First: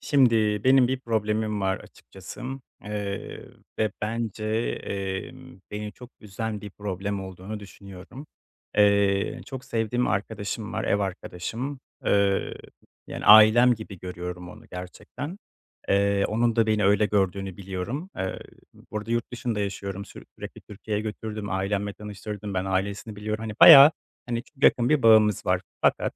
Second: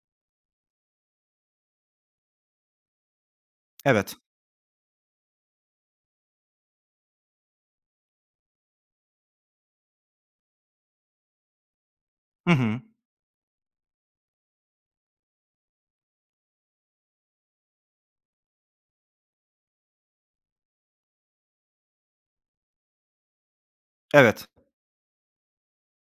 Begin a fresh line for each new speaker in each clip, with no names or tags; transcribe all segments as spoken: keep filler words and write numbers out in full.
Şimdi benim bir problemim var açıkçası, eee, ve
Evet.
bence, emm, beni çok üzen bir problem olduğunu düşünüyorum. Eee, çok sevdiğim arkadaşım var, ev arkadaşım.
Hı
Eee,
hı.
Yani ailem gibi görüyorum onu gerçekten. Eee, onun da beni öyle gördüğünü biliyorum. Eee, bu yurt dışında yaşıyorum. Sür sürekli Türkiye'ye götürdüm, ailemle tanıştırdım. Ben ailesini biliyorum. Hani bayağı, hani,
Evet.
çok yakın bir bağımız var. Fakat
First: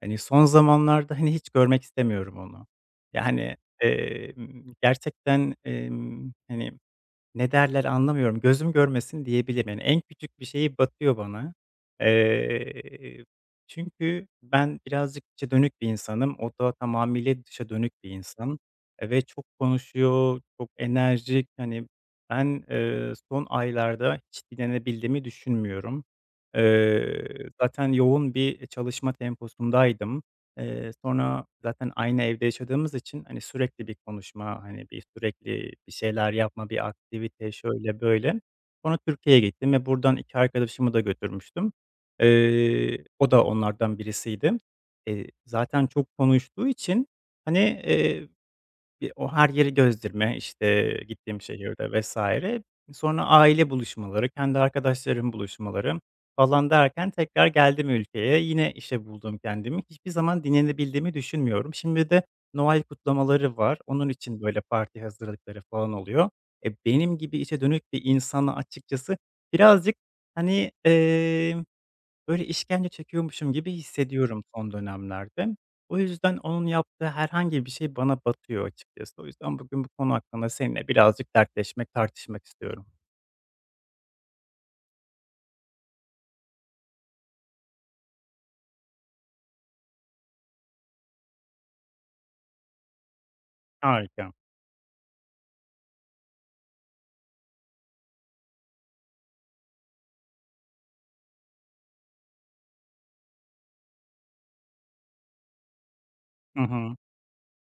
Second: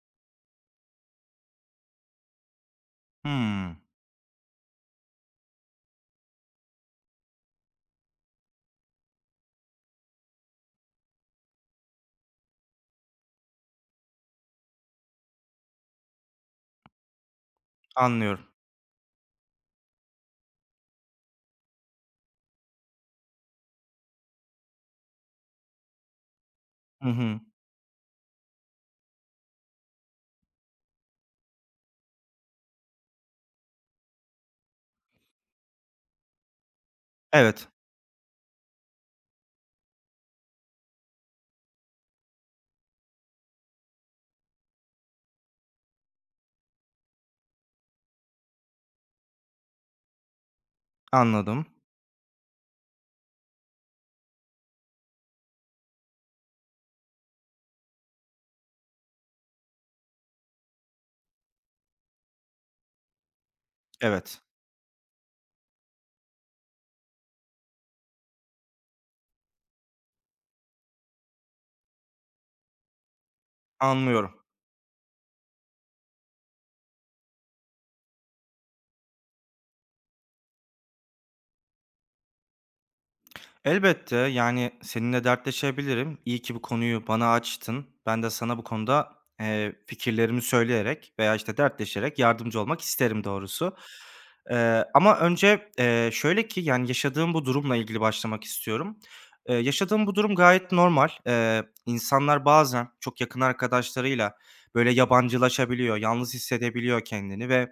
hani, son zamanlarda, hani, hiç görmek istemiyorum onu. Yani,
Hımm.
emm, gerçekten, emm, hani ne derler anlamıyorum, gözüm görmesin diyebilirim. Yani en küçük bir şeyi batıyor bana. Eee, Çünkü ben birazcık içe dönük bir insanım. O da tamamıyla dışa dönük bir
Anlıyorum.
insan, eee, ve çok konuşuyor, çok enerjik. Hani, ben, eee, son aylarda hiç dinlenebildiğimi düşünmüyorum.
Hı hı.
Eee, zaten yoğun bir çalışma temposundaydım. Eee, sonra zaten aynı evde yaşadığımız için, hani, sürekli bir konuşma, hani, bir sürekli bir şeyler yapma, bir aktivite,
Evet.
şöyle böyle. Sonra Türkiye'ye gittim ve buradan iki arkadaşımı da götürmüştüm. Eee, o da onlardan birisiydi. Eee, zaten çok konuştuğu için, hani, bir o her yeri gezdirme, işte, gittiğim
Anladım.
şehirde vesaire. Sonra aile buluşmaları, kendi arkadaşlarım buluşmaları falan derken tekrar geldim ülkeye. Yine işe buldum kendimi. Hiçbir zaman dinlenebildiğimi düşünmüyorum. Şimdi de Noel kutlamaları var. Onun
Evet.
için, böyle, parti hazırlıkları falan oluyor. E, benim gibi içe dönük bir insana açıkçası birazcık, hani, böyle, işkence çekiyormuşum gibi
Anlıyorum.
hissediyorum son dönemlerde. O yüzden onun yaptığı herhangi bir şey bana batıyor açıkçası. O yüzden bugün bu konu hakkında seninle birazcık dertleşmek, tartışmak istiyorum.
Elbette, yani, seninle dertleşebilirim. İyi ki bu konuyu bana açtın. Ben de sana bu konuda, eee, fikirlerimi söyleyerek veya, işte, dertleşerek yardımcı olmak isterim doğrusu.
Harika.
Eee, ama önce, eee, şöyle ki, yani, yaşadığım bu durumla ilgili başlamak istiyorum. Eee, yaşadığım bu durum gayet normal. Eee, insanlar bazen çok yakın arkadaşlarıyla, böyle, yabancılaşabiliyor, yalnız
Hı hı.
hissedebiliyor kendini ve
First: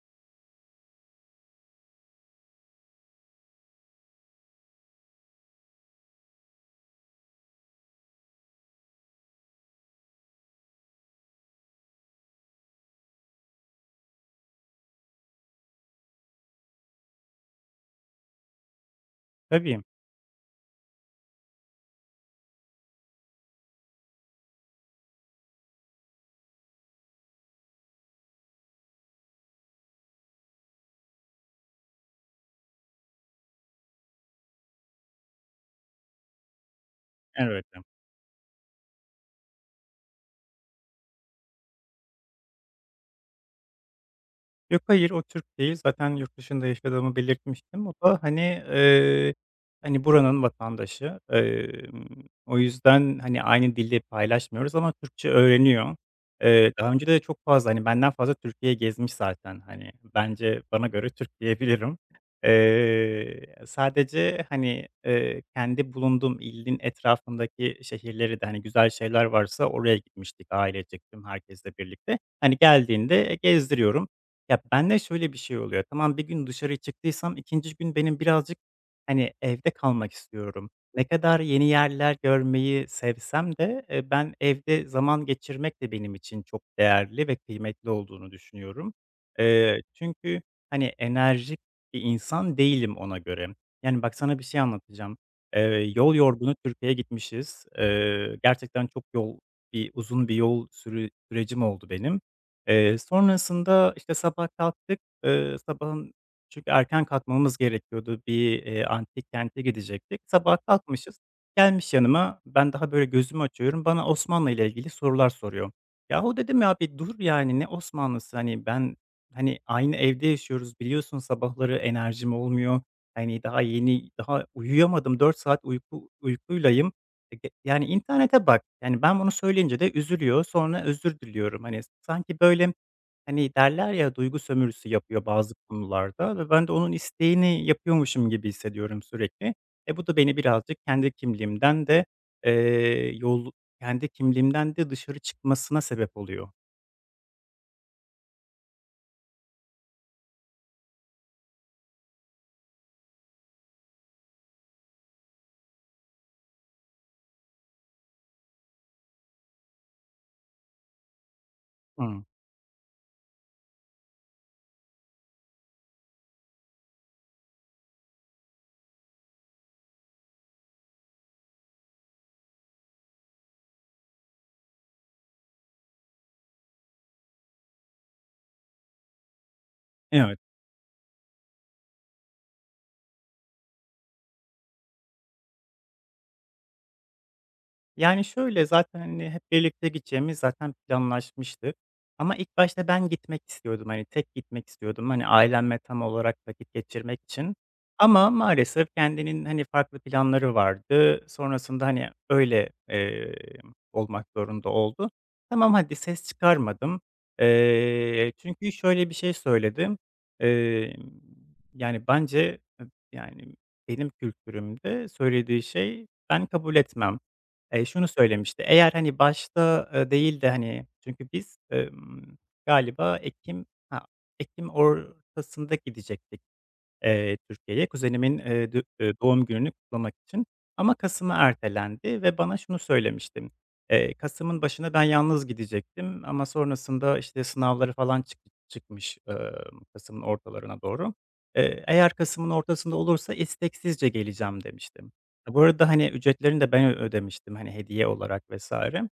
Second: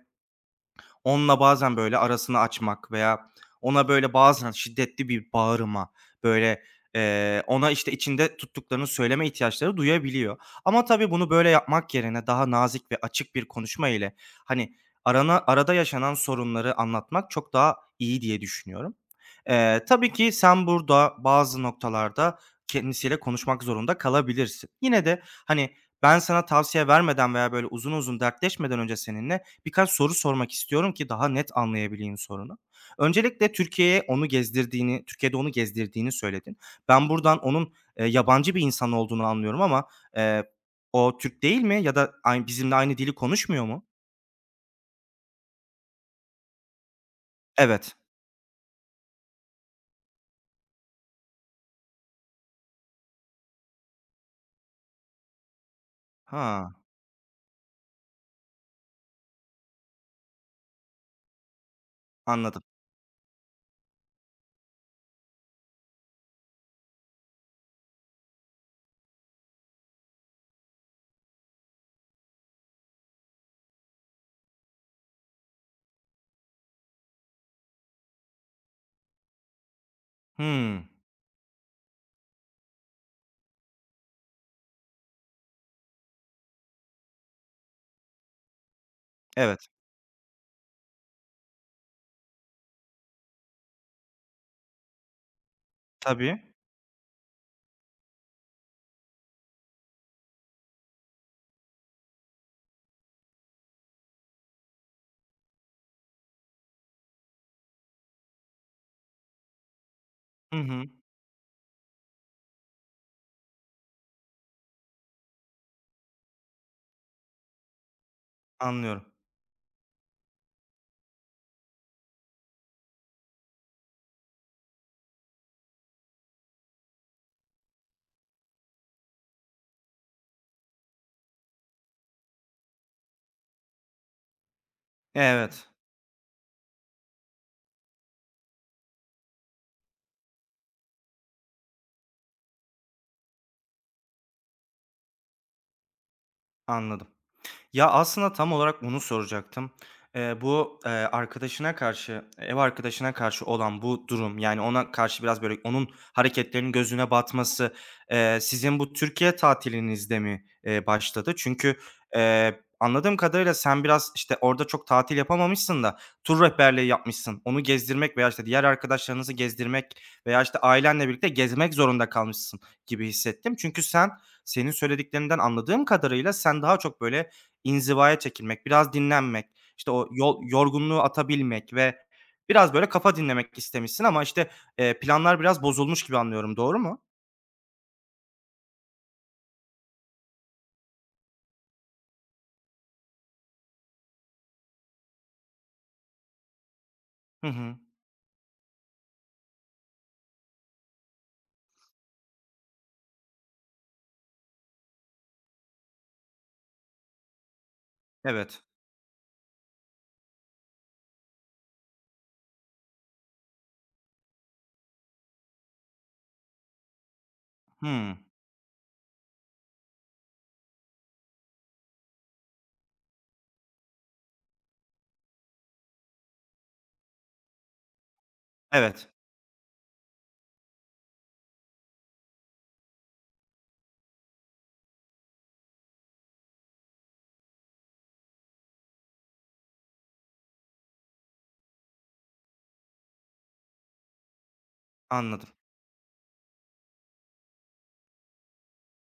onunla bazen, böyle, arasını açmak veya ona, böyle, bazen şiddetli bir bağırma, böyle, eee, ona, işte, içinde tuttuklarını söyleme ihtiyaçları duyabiliyor. Ama tabii bunu böyle yapmak yerine daha nazik ve açık bir konuşma ile, hani, arana arada yaşanan sorunları anlatmak çok daha iyi diye düşünüyorum.
Tabii,
Eee, tabii ki sen burada bazı noktalarda kendisiyle konuşmak zorunda kalabilirsin. Yine de, hani, ben sana tavsiye vermeden veya, böyle, uzun uzun dertleşmeden önce seninle birkaç soru sormak istiyorum ki daha net anlayabileyim sorunu. Öncelikle Türkiye'ye onu gezdirdiğini, Türkiye'de onu gezdirdiğini söyledin. Ben buradan
evet.
onun, eee, yabancı bir insan olduğunu anlıyorum ama, eee, o Türk değil mi ya da ay bizimle aynı dili konuşmuyor mu?
Yok, hayır, o Türk değil. Zaten yurt dışında yaşadığımı belirtmiştim. O
Evet.
da, hani, eee, hani, buranın vatandaşı. Emm, o yüzden, hani, aynı dili paylaşmıyoruz ama Türkçe öğreniyor. Eee,
Ha,
daha önce de çok fazla, hani, benden fazla Türkiye gezmiş zaten. Hani, bence bana göre Türk diyebilirim.
anladım.
Eee, sadece, hani, eee, kendi bulunduğum ilin etrafındaki şehirleri de, hani, güzel şeyler varsa oraya gitmiştik ailecek tüm herkesle birlikte. Hani, geldiğinde, gezdiriyorum. Ya, bende şöyle bir şey oluyor. Tamam, bir gün dışarı çıktıysam ikinci gün benim birazcık, hani, evde kalmak istiyorum.
Hımm.
Ne kadar yeni yerler görmeyi sevsem de, eee, ben evde zaman geçirmek de benim için çok değerli ve kıymetli olduğunu düşünüyorum.
Evet.
Eee, çünkü, hani, enerjik bir insan değilim ona göre. Yani, bak sana bir şey anlatacağım. Eee, yol
Tabii.
yorgunu Türkiye'ye gitmişiz. Eee, gerçekten çok yol bir uzun bir yol sürü sürecim oldu benim. Eee, sonrasında, işte, sabah kalktık. Eee, sabahın Çünkü erken kalkmamız gerekiyordu. Bir, eee, antik kente gidecektik. Sabah
Hı hı.
kalkmışız, gelmiş yanıma. Ben daha böyle gözümü açıyorum. Bana Osmanlı ile ilgili sorular soruyor. Yahu dedim ya, bir dur yani, ne Osmanlısı? Hani ben,
Anlıyorum.
hani, aynı evde yaşıyoruz, biliyorsun sabahları enerjim olmuyor. Hani daha yeni, daha uyuyamadım. Dört saat uyku uykuylayım. Ege yani, internete bak. Yani, ben bunu söyleyince de üzülüyor, sonra özür diliyorum. Hani, sanki, böyle, hani, derler ya, duygu sömürüsü yapıyor bazı
Evet,
konularda ve ben de onun isteğini yapıyormuşum gibi hissediyorum sürekli. E, bu da beni birazcık kendi kimliğimden de, eee, yol kendi kimliğimden de dışarı çıkmasına sebep oluyor.
anladım. Ya, aslında tam olarak bunu soracaktım. Eee, bu, eee, arkadaşına karşı, ev arkadaşına karşı olan bu durum, yani, ona karşı biraz, böyle, onun hareketlerinin gözüne batması, eee, sizin bu Türkiye tatilinizde mi, eee, başladı? Çünkü,
Hımm.
eee, anladığım kadarıyla sen biraz, işte, orada çok tatil yapamamışsın da tur rehberliği yapmışsın. Onu gezdirmek veya, işte, diğer arkadaşlarınızı gezdirmek veya, işte, ailenle birlikte gezmek zorunda kalmışsın gibi hissettim. Çünkü sen, senin söylediklerinden anladığım kadarıyla sen daha çok, böyle, İnzivaya çekilmek, biraz dinlenmek, işte, o
Evet.
yol yorgunluğu atabilmek ve biraz, böyle, kafa dinlemek istemişsin ama, işte, eee, planlar biraz bozulmuş gibi anlıyorum, doğru mu?
Yani, şöyle, zaten, hani, hep birlikte gideceğimiz zaten planlaşmıştı ama ilk başta ben gitmek istiyordum, hani, tek gitmek istiyordum, hani, ailemle tam olarak vakit geçirmek
Hı
için
hı.
ama maalesef kendinin, hani, farklı planları vardı. Sonrasında, hani, öyle, eee, olmak zorunda oldu. Tamam, hadi ses çıkarmadım. Eee,
Evet.
çünkü şöyle bir şey söyledim. Emm, Yani, bence, eb yani, benim kültürümde söylediği şey ben kabul etmem. Eee, şunu
Hımm.
söylemişti, eğer, hani, başta, eee, değil de, hani, çünkü biz, emm, galiba ekim ha, ekim ortasında gidecektik. Eee, Türkiye'ye kuzenimin, eee, dü
Evet.
eee, doğum gününü kutlamak için ama kasıma ertelendi ve bana şunu söylemişti: Eee, kasımın başına ben yalnız gidecektim ama sonrasında, işte, sınavları falan çık çıkmış, ımm, kasımın ortalarına doğru. Eee, eğer kasımın ortasında olursa isteksizce geleceğim demiştim.
Anladım.
E, bu arada, hani, ücretlerini de ben ö ödemiştim, hani, hediye olarak vesaire.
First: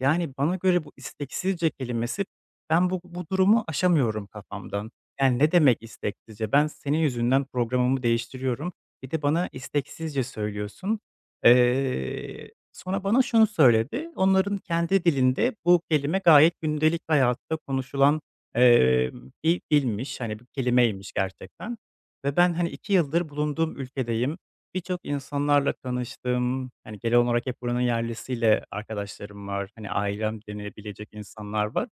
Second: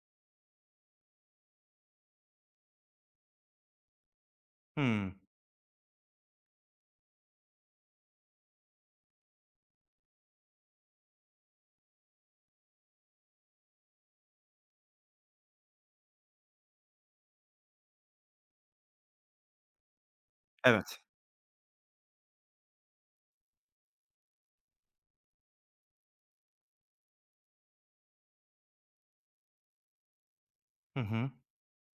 Yani, bana göre bu isteksizce kelimesi ben bu bu durumu aşamıyorum kafamdan.
Hımm.
Yani, ne demek isteksizce? Ben senin yüzünden programımı değiştiriyorum. Bir de bana isteksizce söylüyorsun. Eee, sonra bana şunu söyledi. Onların kendi dilinde bu kelime gayet gündelik hayatta konuşulan, emm, bir dilmiş, hani, bir
Evet.
kelimeymiş gerçekten ve ben, hani, iki yıldır bulunduğum ülkedeyim. Birçok insanlarla tanıştım. Hani, genel olarak hep buranın yerlisiyle arkadaşlarım var. Hani, ailem
Hı
denilebilecek
hı.
insanlar var.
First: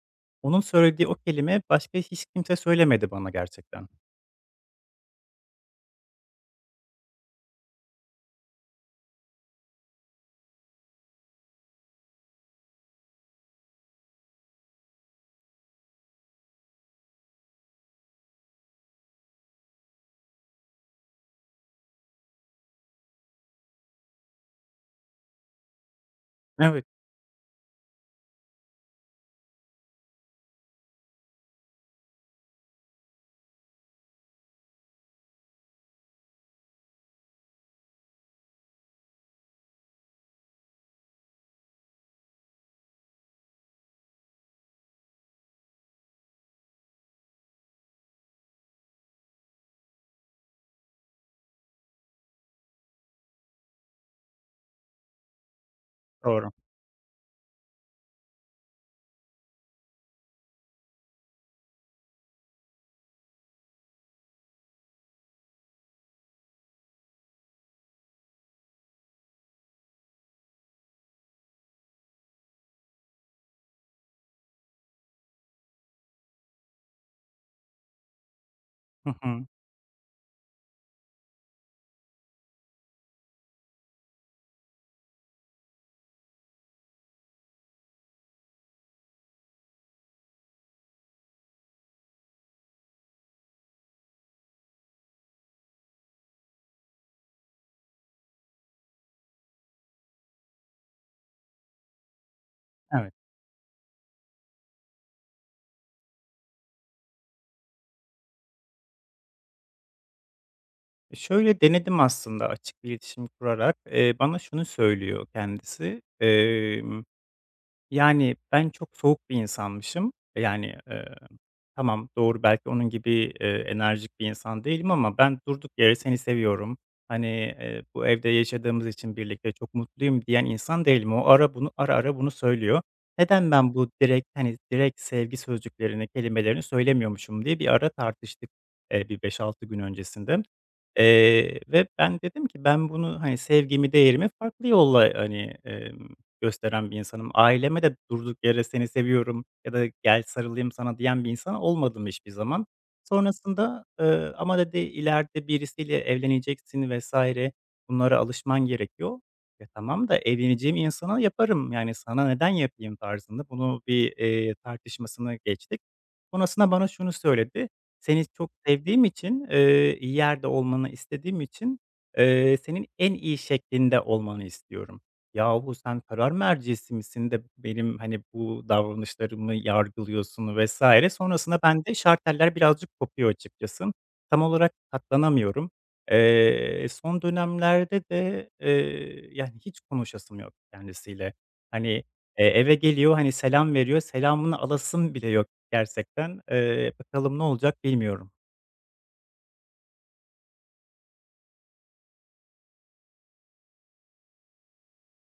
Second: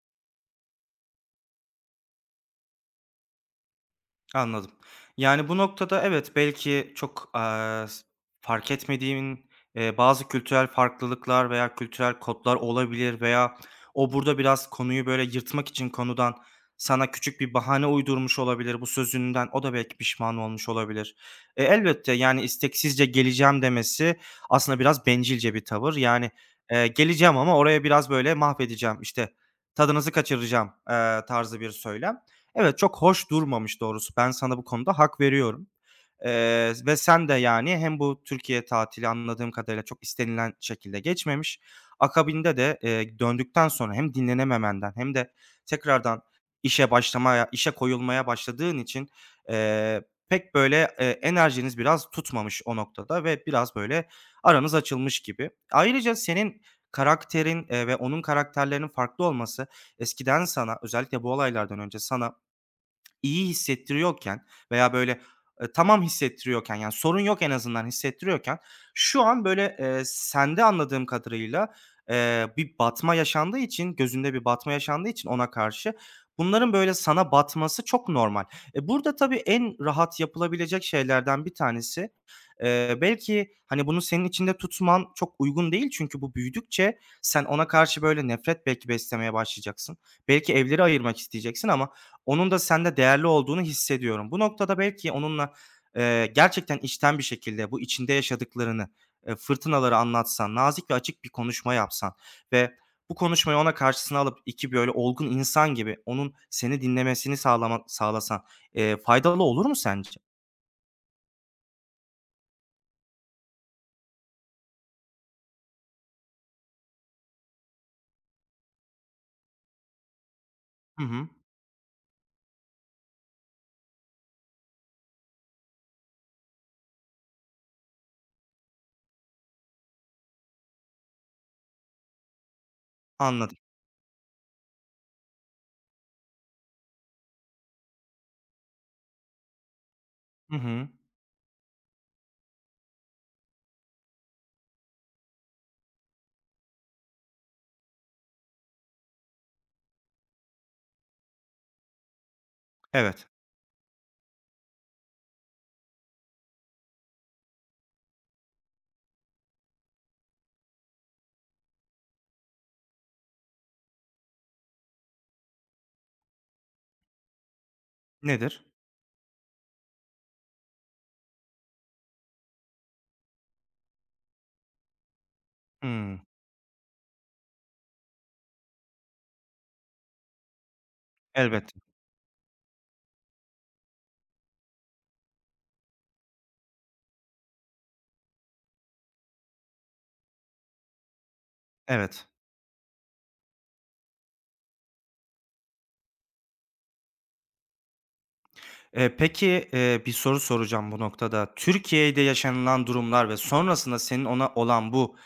Onun söylediği o kelime başka hiç kimse söylemedi bana gerçekten.
Anladım. Yani, bu noktada evet, belki çok, aaa, s fark etmediğin, eee, bazı kültürel farklılıklar veya kültürel kodlar olabilir veya o burada biraz konuyu böyle yırtmak için konudan sana küçük bir bahane uydurmuş olabilir bu sözünden. O da belki pişman olmuş olabilir. E, elbette, yani, isteksizce geleceğim demesi aslında biraz bencilce bir tavır. Yani,
Evet,
eee, geleceğim ama oraya biraz böyle mahvedeceğim, işte, tadınızı kaçıracağım, eee, tarzı bir söylem. Evet, çok hoş durmamış doğrusu. Ben sana bu konuda hak veriyorum. Eee, ve sen de, yani, hem bu Türkiye tatili anladığım kadarıyla çok istenilen şekilde geçmemiş. Akabinde de, eee, döndükten sonra hem dinlenememenden hem de tekrardan işe başlamaya, işe koyulmaya başladığın için, eee, pek böyle, eee, enerjiniz biraz tutmamış o noktada ve biraz böyle aranız açılmış gibi. Ayrıca
doğru.
senin karakterin, eee, ve onun karakterlerinin farklı olması eskiden sana, özellikle bu olaylardan önce sana iyi hissettiriyorken veya böyle, eee, tamam hissettiriyorken, yani, sorun yok en azından hissettiriyorken şu an böyle, eee, sende anladığım kadarıyla, eee, bir batma yaşandığı için, gözünde bir batma yaşandığı için ona karşı bunların böyle sana batması çok normal. E,
Hı
burada tabii
hı.
en rahat yapılabilecek şeylerden bir tanesi, eee, belki, hani, bunu senin içinde tutman çok uygun değil çünkü bu büyüdükçe sen ona karşı böyle nefret belki beslemeye başlayacaksın. Belki evleri ayırmak isteyeceksin ama onun da sende değerli olduğunu hissediyorum. Bu noktada belki onunla, eee, gerçekten içten bir şekilde bu içinde yaşadıklarını, eee, fırtınaları anlatsan, nazik ve açık bir konuşma yapsan ve
Evet.
bu konuşmayı ona karşısına alıp iki böyle olgun insan gibi onun seni dinlemesini sağlama sağlasan, eee, faydalı olur mu sence?
E, şöyle denedim aslında açık bir iletişim kurarak. Eee, bana şunu söylüyor kendisi. Yani, ben çok soğuk bir insanmışım. Yani,
Hı
eee,
hı.
tamam, doğru, belki onun gibi, eee, enerjik bir insan değilim ama ben durduk yere seni seviyorum, hani, eee, bu evde yaşadığımız için birlikte çok mutluyum diyen insan değilim. O ara bunu ara ara bunu söylüyor. Neden
Anladım.
ben bu direkt, hani, direkt sevgi sözcüklerini, kelimelerini söylemiyormuşum diye bir ara tartıştık, eee, bir beş altı gün öncesinde.
Hı hı.
Eee, ve ben dedim ki ben bunu, hani, sevgimi, değerimi farklı yolla, hani, gösteren bir insanım. Aileme de durduk yere seni seviyorum ya da gel sarılayım sana diyen bir insan olmadım hiçbir zaman.
Evet.
Sonrasında, eee, ama dedi ileride birisiyle evleneceksin vesaire bunlara alışman gerekiyor. Ya tamam da evleneceğim insana yaparım, yani sana neden yapayım tarzında bunu bir, eee, tartışmasını geçtik. Sonrasında bana şunu söyledi. Seni çok
Nedir?
sevdiğim için, eee, iyi yerde olmanı istediğim için, eee, senin en iyi şeklinde olmanı istiyorum. Yahu sen
Hımm.
karar mercisi misin de benim, hani, bu davranışlarımı yargılıyorsun vesaire. Sonrasında
Elbette.
bende şarteller birazcık kopuyor açıkçası. Tam olarak katlanamıyorum. Eee, son dönemlerde de, eee, yani, hiç konuşasım yok kendisiyle. Hani,
Evet.
eee, eve geliyor, hani, selam veriyor, selamını alasım bile yok gerçekten. Eee, bakalım ne olacak bilmiyorum.
Eee, peki, eee, bir soru soracağım bu noktada. Türkiye'de yaşanılan durumlar ve sonrasında senin ona olan bu,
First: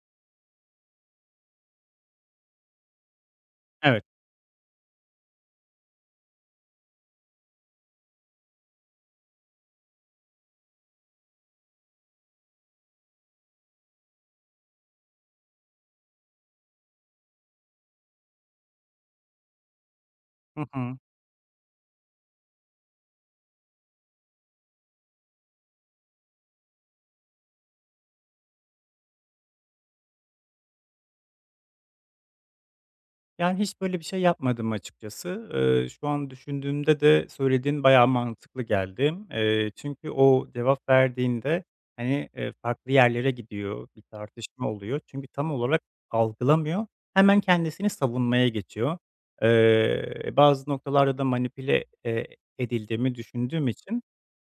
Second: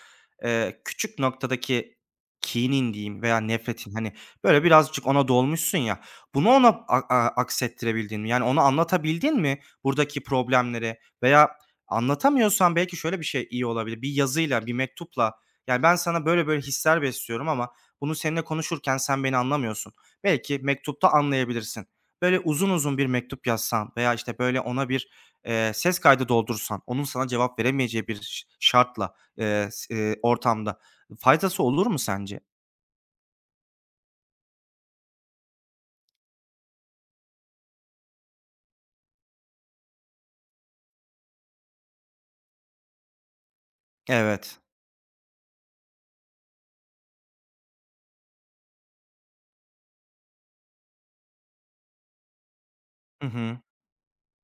eee, küçük noktadaki kinin diyeyim veya nefretin,
Evet.
hani, böyle birazcık ona dolmuşsun ya, bunu ona a a aksettirebildin mi? Yani ona anlatabildin mi buradaki problemleri veya anlatamıyorsan belki şöyle bir şey iyi olabilir. Bir yazıyla, bir mektupla, yani, "Ben sana böyle böyle hisler besliyorum ama bunu seninle konuşurken sen beni anlamıyorsun." Belki
Hı hı.
mektupta anlayabilirsin. Böyle uzun uzun bir mektup yazsan veya, işte, böyle, ona bir, eee, ses kaydı doldursan, onun sana cevap veremeyeceği bir ş şartla, eee, s eee, ortamda faydası olur mu sence?
Yani, hiç böyle bir şey yapmadım açıkçası. Eee, şu an düşündüğümde de söylediğin bayağı mantıklı geldi. Eee, çünkü o cevap verdiğinde, hani, eee, farklı yerlere gidiyor, bir
Evet.
tartışma oluyor. Çünkü tam olarak algılamıyor, hemen kendisini savunmaya geçiyor. Eee, bazı noktalarda da manipüle, eee, edildiğimi
Hı hı.
düşündüğüm için,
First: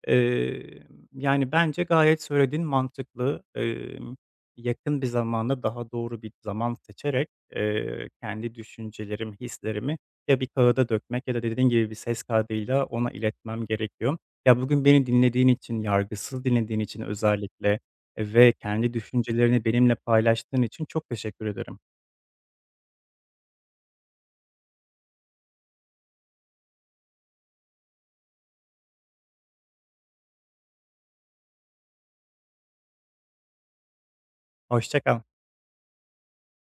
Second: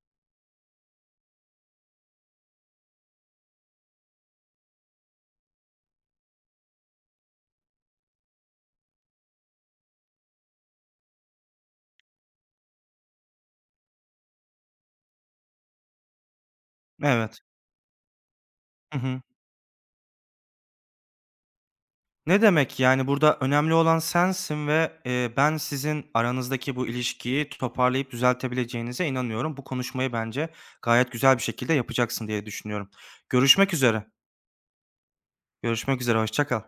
emm, yani, bence gayet söylediğin mantıklı. Emm, yakın bir zamanda daha doğru bir zaman seçerek, Eee, kendi düşüncelerimi, hislerimi ya bir kağıda dökmek ya da dediğin gibi bir ses kaydıyla ona iletmem gerekiyor. Ya, bugün beni dinlediğin için, yargısız dinlediğin için
Evet.
özellikle e, ve kendi
Hı hı.
düşüncelerini benimle paylaştığın için çok teşekkür ederim.
Ne demek, yani, burada önemli olan sensin ve, eee, ben sizin aranızdaki bu ilişkiyi toparlayıp düzeltebileceğinize inanıyorum. Bu konuşmayı bence gayet güzel bir şekilde yapacaksın diye düşünüyorum. Görüşmek üzere.
Hoşça kal.
Görüşmek üzere, hoşça kal.